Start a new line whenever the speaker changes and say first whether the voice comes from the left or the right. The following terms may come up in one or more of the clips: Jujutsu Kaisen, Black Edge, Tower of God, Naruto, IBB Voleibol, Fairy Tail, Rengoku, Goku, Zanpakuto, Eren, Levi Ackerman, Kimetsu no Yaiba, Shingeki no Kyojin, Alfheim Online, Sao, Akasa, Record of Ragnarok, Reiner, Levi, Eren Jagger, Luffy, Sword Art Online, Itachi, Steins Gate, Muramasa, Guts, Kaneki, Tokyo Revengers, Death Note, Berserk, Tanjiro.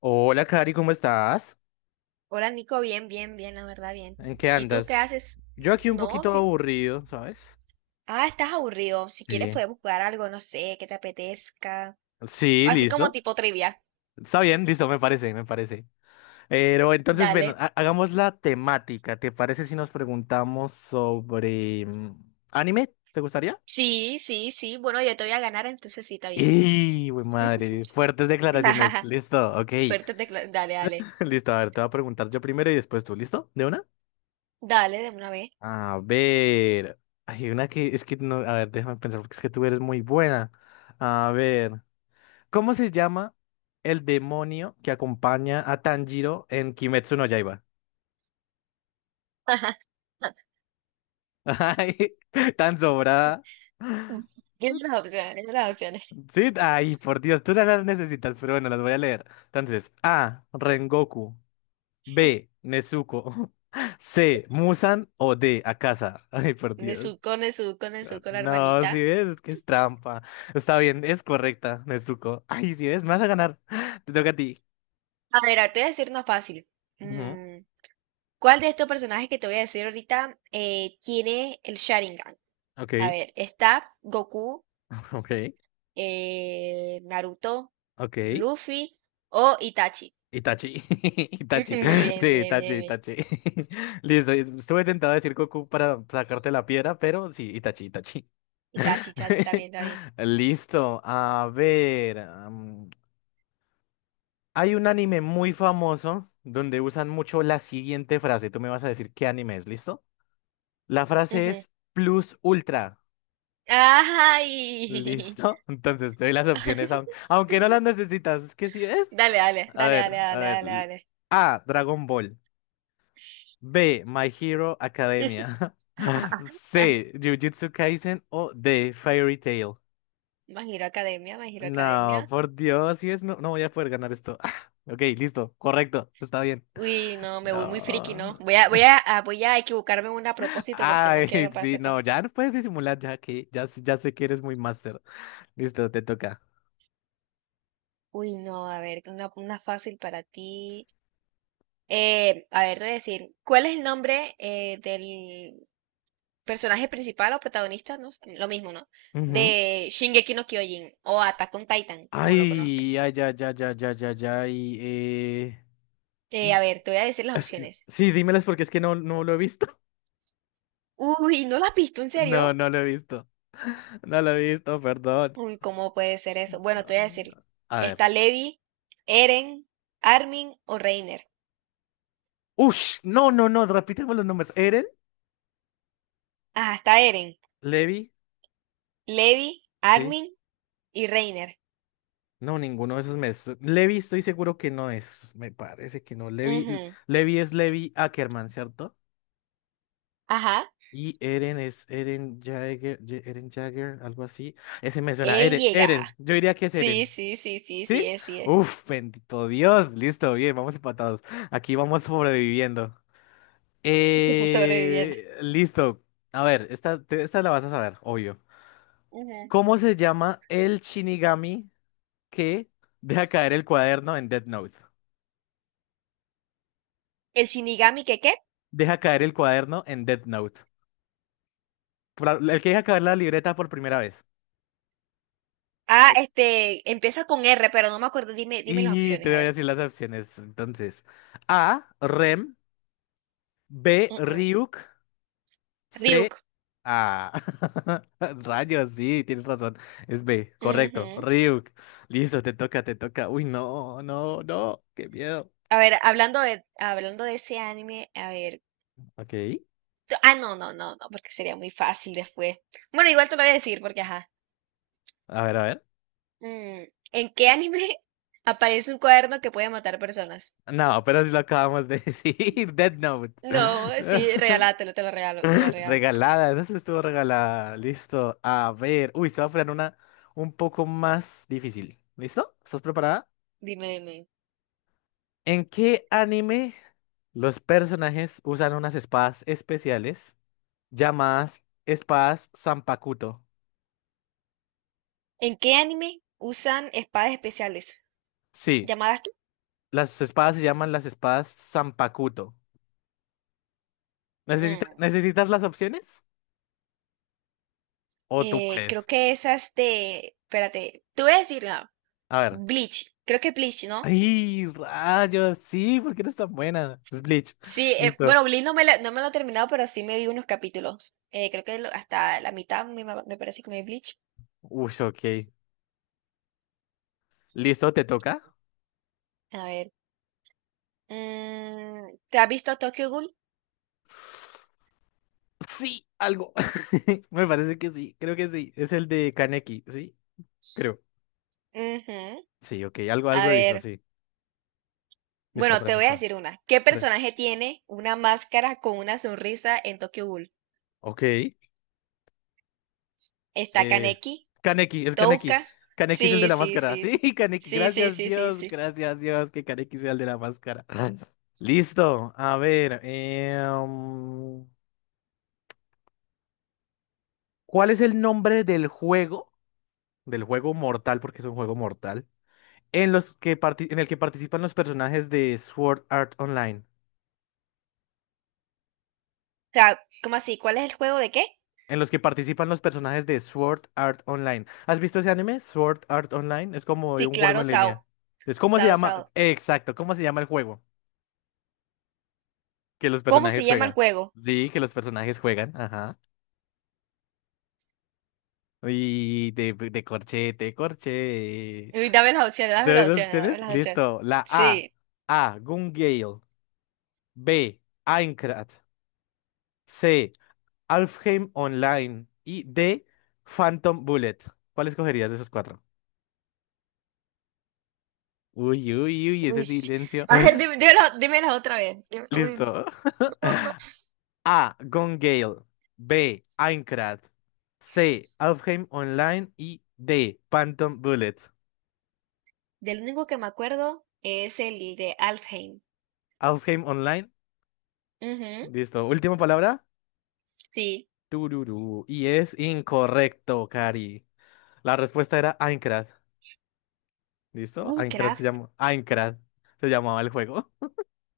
left: Hola, Cari, ¿cómo estás?
right: Hola Nico, bien, bien, bien, la verdad, bien.
left: ¿En qué
right: ¿Y tú qué
left: andas?
right: haces?
left: Yo aquí un
right: No,
left: poquito
right: vi-
left: aburrido, ¿sabes?
right: ah, estás aburrido. Si quieres
left: Sí.
right: podemos jugar algo, no sé, que te apetezca.
left: Sí,
right: Así como
left: listo.
right: tipo trivia.
left: Está bien, listo, me parece, me parece. Pero entonces, ven,
right: Dale.
left: hagamos la temática. ¿Te parece si nos preguntamos sobre anime? ¿Te gustaría?
right: Sí, sí, sí. Bueno, yo te voy a ganar, entonces sí, está bien.
left: ¡Y, güey, madre! Fuertes declaraciones. Listo, ok.
right: Dale, dale.
left: Listo, a ver, te voy a preguntar yo primero y después tú, ¿listo? ¿De una?
right: Dale, de una vez.
left: A ver. Hay una que es que no. A ver, déjame pensar, porque es que tú eres muy buena. A ver. ¿Cómo se llama el demonio que acompaña a Tanjiro en Kimetsu no Yaiba? Ay, tan sobrada.
right: Dime las opciones, dime las opciones.
left: Sí, ay, por Dios, tú no las necesitas, pero bueno, las voy a leer. Entonces, A, Rengoku, B, Nezuko, C, Musan o D, Akasa. Ay, por Dios.
right: Nezuko, Nezuko, Nezuko, la
left: No,
right: hermanita.
left: si ves, es que es trampa. Está bien, es correcta, Nezuko. Ay, si ves, me vas a ganar. Te toca a ti.
right: A ver, ahora te voy a decir una fácil.
left: Ujú,
right: Mm, ¿Cuál de estos personajes que te voy a decir ahorita tiene el Sharingan? A
left: ok,
right: ver, está Goku,
left: ok,
right: Naruto,
left: ok.
right: Luffy o Itachi.
left: Itachi, Itachi,
right: Ujú.
left: sí,
right: Bien, bien, bien,
left: Itachi,
right: bien.
left: Itachi. Listo, estuve tentado a decir Goku para sacarte la piedra, pero sí, Itachi, Itachi.
right: Itachi, Itachi, está bien, está bien.
left: Listo, a ver. Hay un anime muy famoso donde usan mucho la siguiente frase. Tú me vas a decir qué anime es, ¿listo? La frase
right: Ujú.
left: es Plus Ultra.
right: ¡Ay!
left: ¿Listo? Entonces te doy las opciones, aunque no las necesitas. ¿Qué sí es?
right: Dale, dale,
left: A
right: dale, dale,
left: ver, a
right: dale,
left: ver.
right: dale, dale.
left: A, Dragon Ball. B. My Hero Academia. C. Jujutsu Kaisen o D. Fairy Tail.
right: My Hero Academia, My Hero
left: No,
right: Academia.
left: por Dios, si es, no, no voy a poder ganar esto. Ok, listo, correcto, está bien.
right: Uy, no, me voy muy friki,
left: No.
right: ¿no? Voy a equivocarme en una a propósito porque no
left: Ay,
right: quiero
left: sí,
right: aparecer tan.
left: no, ya no puedes disimular, ya que ya, ya sé que eres muy máster. Listo, te toca.
right: Uy, no, a ver, una fácil para ti. A ver, te voy a decir, ¿cuál es el nombre del personaje principal o protagonista? No sé, lo mismo, ¿no?
left: Ujú.
right: De Shingeki no Kyojin o Attack on Titan, como lo conozca.
left: Ay, ay, ya, ya, ya, ya, ya, ya, y...
right: A ver, te voy a decir las opciones.
left: Sí, dímelas porque es que no, no lo he visto.
right: Uy, ¿no la has visto? ¿En
left: No,
right: serio?
left: no lo he visto. No lo he visto, perdón.
right: Uy, ¿cómo puede ser eso? Bueno, te
left: Ah,
right: voy a decir,
left: a ver.
right: está Levi, Eren, Armin o Reiner.
left: Ush, no, no, no, repíteme los nombres. ¿Eren?
right: Ajá, está Eren,
left: ¿Levi?
right: Levi,
left: Sí.
right: Armin y Reiner.
left: No, ninguno de esos me... Levi estoy seguro que no es. Me parece que no. Levi,
right: Ujú.
left: Levi es Levi Ackerman, ¿cierto?
right: Ajá.
left: Y Eren es Eren Jagger, Eren Jagger, algo así. Ese me suena.
right: Eren
left: Eren,
right: llega.
left: Eren. Yo diría que es Eren.
right: Sí, sí, sí, sí, sí, sí,
left: ¿Sí?
right: es, sí, es.
left: Uf, bendito Dios. Listo, bien, vamos empatados. Aquí vamos sobreviviendo.
right: Sobreviviendo.
left: Listo. A ver, esta, esta la vas a saber, obvio.
right: Ujú.
left: ¿Cómo se llama el Shinigami que deja caer el cuaderno en Death Note?
right: El Shinigami, ¿qué qué?
left: Deja caer el cuaderno en Death Note. El que deja caer la libreta por primera vez.
right: Ah, este, empieza con R, pero no me acuerdo. Dime, dime las
left: Y te
right: opciones, a
left: voy a
right: ver.
left: decir las opciones. Entonces, A, Rem, B,
right: Mm, mm.
left: Ryuk, C,
right: Ryuk.
left: A. Rayos, sí, tienes razón. Es B,
right: Mm.
left: correcto.
right: Ujú.
left: Ryuk. Listo, te toca, te toca. Uy, no, no, no, qué miedo.
right: A ver, hablando de ese anime, a ver.
left: Ok.
right: No, no, no, no, porque sería muy fácil después. Bueno, igual te lo voy a decir, porque ajá.
left: A ver, a ver.
right: Mm. ¿En qué anime aparece un cuaderno que puede matar personas?
left: No, pero si lo acabamos de decir. Dead Note.
right: No, sí, regalátelo, te lo regalo, te lo regalo.
left: Regalada, eso estuvo regalada. Listo. A ver. Uy, se va a poner una un poco más difícil. ¿Listo? ¿Estás preparada?
right: Dime, dime.
left: ¿En qué anime los personajes usan unas espadas especiales llamadas espadas Zanpakuto?
right: ¿En qué anime usan espadas especiales?
left: Sí,
right: ¿Llamadas qué?
left: las espadas se llaman las espadas Zanpakuto. ¿Necesita-
right: Mm.
left: necesitas las opciones? ¿O tú
right: Creo
left: puedes?
right: que esas de. Espérate, te voy a decir, no,
left: A ver.
right: Bleach. Creo que Bleach, ¿no?
left: ¡Ay, rayos! Sí, ¿porque no es tan buena? Es Bleach.
right: Sí,
left: Listo.
right: bueno, Bleach no me, la- no me lo he terminado, pero sí me vi unos capítulos. Creo que hasta la mitad me parece que me vi Bleach.
left: Uy, ok. ¿Listo? ¿Te toca?
right: A ver. ¿Te has visto Tokyo Ghoul?
left: Sí, algo. Me parece que sí, creo que sí. Es el de Kaneki, ¿sí? Creo.
right: Ujú.
left: Sí, ok. Algo,
right: A
left: algo he visto,
right: ver.
left: sí. Listo,
right: Bueno, te voy a
left: pregunta.
right: decir una. ¿Qué
left: Pre-
right: personaje tiene una máscara con una sonrisa en Tokyo Ghoul?
left: ok.
right: ¿Está
left: Eh,
right: Kaneki?
left: Kaneki, es Kaneki.
right: ¿Touka?
left: Kaneki es el de
right: Sí,
left: la
right: sí,
left: máscara.
right: sí,
left: Sí,
right: sí.
left: Kaneki.
right: Sí, sí,
left: Gracias,
right: sí, sí,
left: Dios.
right: sí. O
left: Gracias, Dios, que Kaneki sea el de la máscara. Listo. A ver. ¿Cuál es el nombre del juego? Del juego mortal, porque es un juego mortal, en los que en el que participan los personajes de Sword Art Online.
right: sea, ¿cómo así? ¿Cuál es el juego de qué?
left: En los que participan los personajes de Sword Art Online. ¿Has visto ese anime? Sword Art Online. Es como
right: Sí,
left: de un juego
right: claro,
left: en línea.
right: Sao.
left: Es ¿cómo se
right: Sao,
left: llama?
right: Sao.
left: Exacto, ¿cómo se llama el juego? Que los
right: ¿Cómo se
left: personajes
right: llama el
left: juegan.
right: juego?
left: Sí, que los personajes juegan. Ajá. Y de corchete, corche.
right: Uy, dame las opciones, dame
left: ¿De
right: las
left: esas
right: opciones, dame
left: opciones?
right: las opciones.
left: Listo. La A.
right: Sí.
left: A. Gun Gale. B. Aincrad. C. Alfheim Online y de Phantom Bullet. ¿Cuál escogerías de esos cuatro? Uy, uy, uy, ese
right: Uy.
left: silencio.
right: A ver, dime, dímela otra vez. Uy,
left: Listo.
right: no, no, no.
left: A. Gone Gale. B. Aincrad. C. Alfheim Online y D. Phantom Bullet.
right: Del único que me acuerdo es el de Alfheim.
left: Alfheim Online.
right: Ujú,
left: Listo. Última palabra.
right: sí.
left: Tururú. Y es incorrecto, Cari. La respuesta era Aincrad. ¿Listo? Aincrad se
right: Minecraft.
left: llama. Aincrad se llamaba el juego.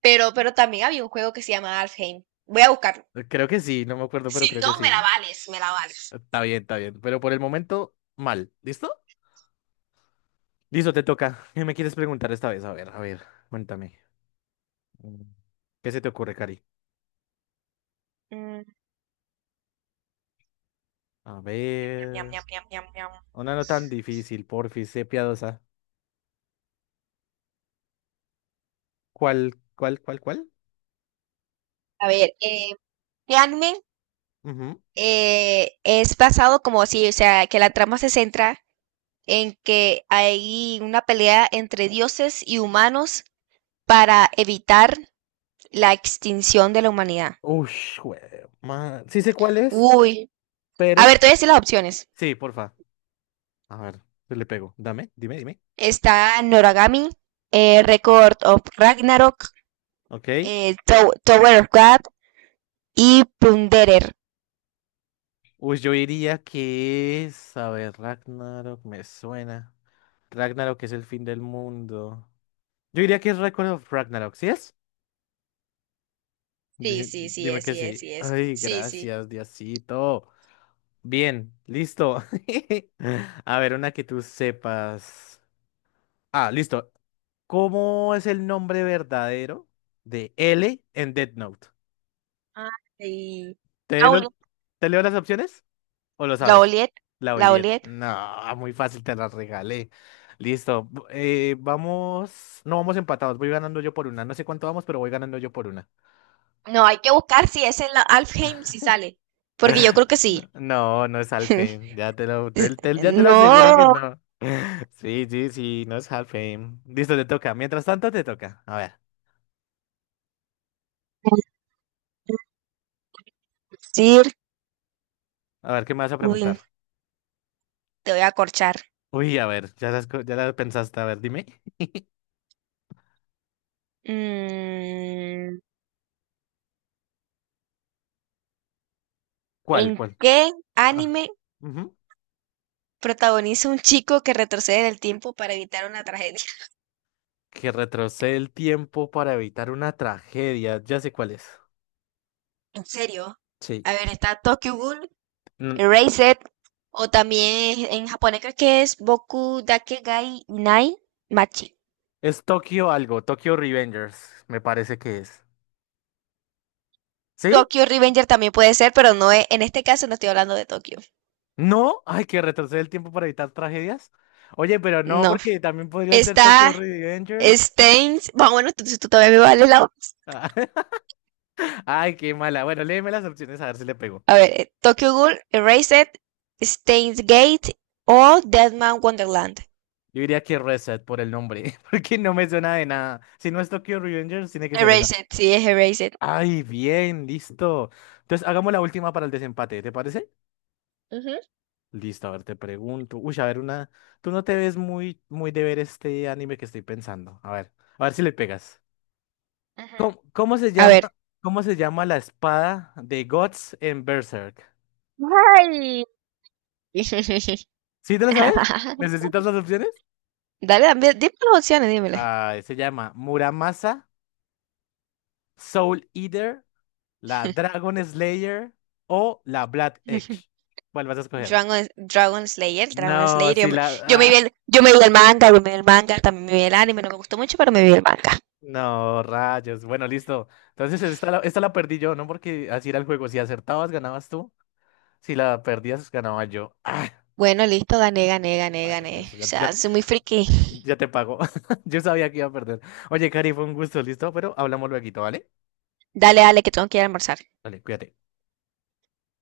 right: Pero también había un juego que se llama Alfheim. Voy a buscarlo.
left: Creo que sí, no me acuerdo, pero
right: Si
left: creo que
right: no, me la
left: sí.
right: vales, me la vales.
left: Está bien, está bien. Pero por el momento, mal. ¿Listo? Listo, te toca. ¿Qué me quieres preguntar esta vez? A ver, cuéntame. Mm, ¿Qué se te ocurre, Cari?
right: Mm,
left: A
right: ñam, ñam,
left: ver.
right: ñam, ñam, ñam, ñam.
left: Una no tan difícil, porfis, sé piadosa. ¿Cuál, cuál, cuál, cuál?
right: A ver, ¿qué anime
left: Ujú.
right: es basado como así? O sea, que la trama se centra en que hay una pelea entre dioses y humanos para evitar la extinción de la humanidad.
left: Ush, man. Sí sé cuál es,
right: Uy. A ver,
left: pero.
right: te voy a decir las opciones.
left: Sí, porfa. A ver, yo le pego. Dame, dime, dime.
right: Está Noragami, Record of Ragnarok,
left: Ok.
right: Tower of God y Plunderer.
left: Uy, yo diría que es. A ver, Ragnarok me suena. Ragnarok es el fin del mundo. Yo diría que es Record of Ragnarok, ¿sí es?
right: Sí, sí, sí
left: Dime
right: es,
left: que
right: sí es,
left: sí.
right: sí es.
left: Ay,
right: Sí, sí.
left: gracias, Diosito. Bien, listo. A ver, una que tú sepas. Ah, listo. ¿Cómo es el nombre verdadero de L en Death Note?
right: Ay.
left: ¿Te,
right: La
left: lo-
right: Oliet.
left: te leo las opciones o lo
right: La
left: sabes?
right: Oliet.
left: La
right: La
left: Oliet.
right: Oliet.
left: No, muy fácil, te la regalé. Listo. Vamos. No vamos empatados. Voy ganando yo por una. No sé cuánto vamos, pero voy ganando yo por una.
right: No, hay que buscar si es en la Alfheim, si sale. Porque yo creo que sí.
left: No, no es Halfheim. Ya te lo, ya te lo aseguro que
right: No.
left: no. Sí, sí, sí, no es Halfheim. Listo, te toca. Mientras tanto, te toca.
right: Sir
left: A ver, ¿qué me vas a
right: Win,
left: preguntar?
right: te voy a corchar.
left: Uy, a ver, ya las ya la pensaste. A ver, dime.
right: Mm,
left: ¿Cuál,
right: ¿En
left: cuál?
right: qué
left: Ah,
right: anime
left: ujú.
right: protagoniza un chico que retrocede en el tiempo para evitar una tragedia?
left: Que retrocede el tiempo para evitar una tragedia. Ya sé cuál es.
right: En serio.
left: Sí.
right: A ver, está Tokyo Ghoul,
left: Mm,
right: Erased, o también en japonés creo que es Boku Dakegai Nai Machi.
left: Es Tokio algo, Tokio Revengers, me parece que es. ¿Sí?
right: Tokyo Revenger también puede ser, pero no es, en este caso no estoy hablando de Tokio.
left: ¿No? Ay, que retrocede el tiempo para evitar tragedias. Oye, pero no,
right: No.
left: porque también podría ser Tokyo
right: Está
left: Revengers.
right: Stains. Bueno, bueno, tú todavía me vale la.
left: Ah, Ay, qué mala. Bueno, léeme las opciones a ver si le pego.
right: A ver, Tokyo Ghoul, Erased, Steins Gate o Deadman Wonderland.
left: Yo diría que Reset por el nombre, porque no me suena de nada. Si no es Tokyo Revengers, tiene que ser esa.
right: Erased, sí, es Erased.
left: Ay, bien, listo. Entonces, hagamos la última para el desempate, ¿te parece?
right: Ujú.
left: Listo, a ver, te pregunto. Uy, a ver, una. Tú no te ves muy, muy de ver este anime que estoy pensando. A ver si le pegas.
right: Ajá.
left: ¿Cómo,
right: A ver.
left: cómo se llama la espada de Guts en Berserk?
right: Ay.
left: ¿Sí te lo sabes? ¿Necesitas las opciones?
right: Dale, dime las opciones, dímele.
left: Ah, se llama Muramasa, Soul Eater, la Dragon Slayer o la Black Edge. ¿Cuál vas a escoger?
right: Dragon, Dragon Slayer, Dragon
left: No,
right: Slayer.
left: sí la...
right: Yo me
left: ah,
right: vi el yo me vi el manga, también me vi el anime, no me gustó mucho, pero me vi el manga.
left: no, rayos. Bueno, listo. Entonces esta la perdí yo, ¿no? Porque así era el juego. Si acertabas, ganabas tú. Si la perdías, ganaba yo. Ah,
right: Bueno, listo, gané, gané, gané,
left: rayos,
right: gané.
left: listo.
right: O
left: Ya,
right: sea,
left: ya-
right: soy muy friki.
left: Ya te pago. Yo sabía que iba a perder. Oye, Cari, fue un gusto, listo, pero hablamos luego, ¿vale?
right: Dale, dale, que tengo que ir a almorzar.
left: Vale, cuídate.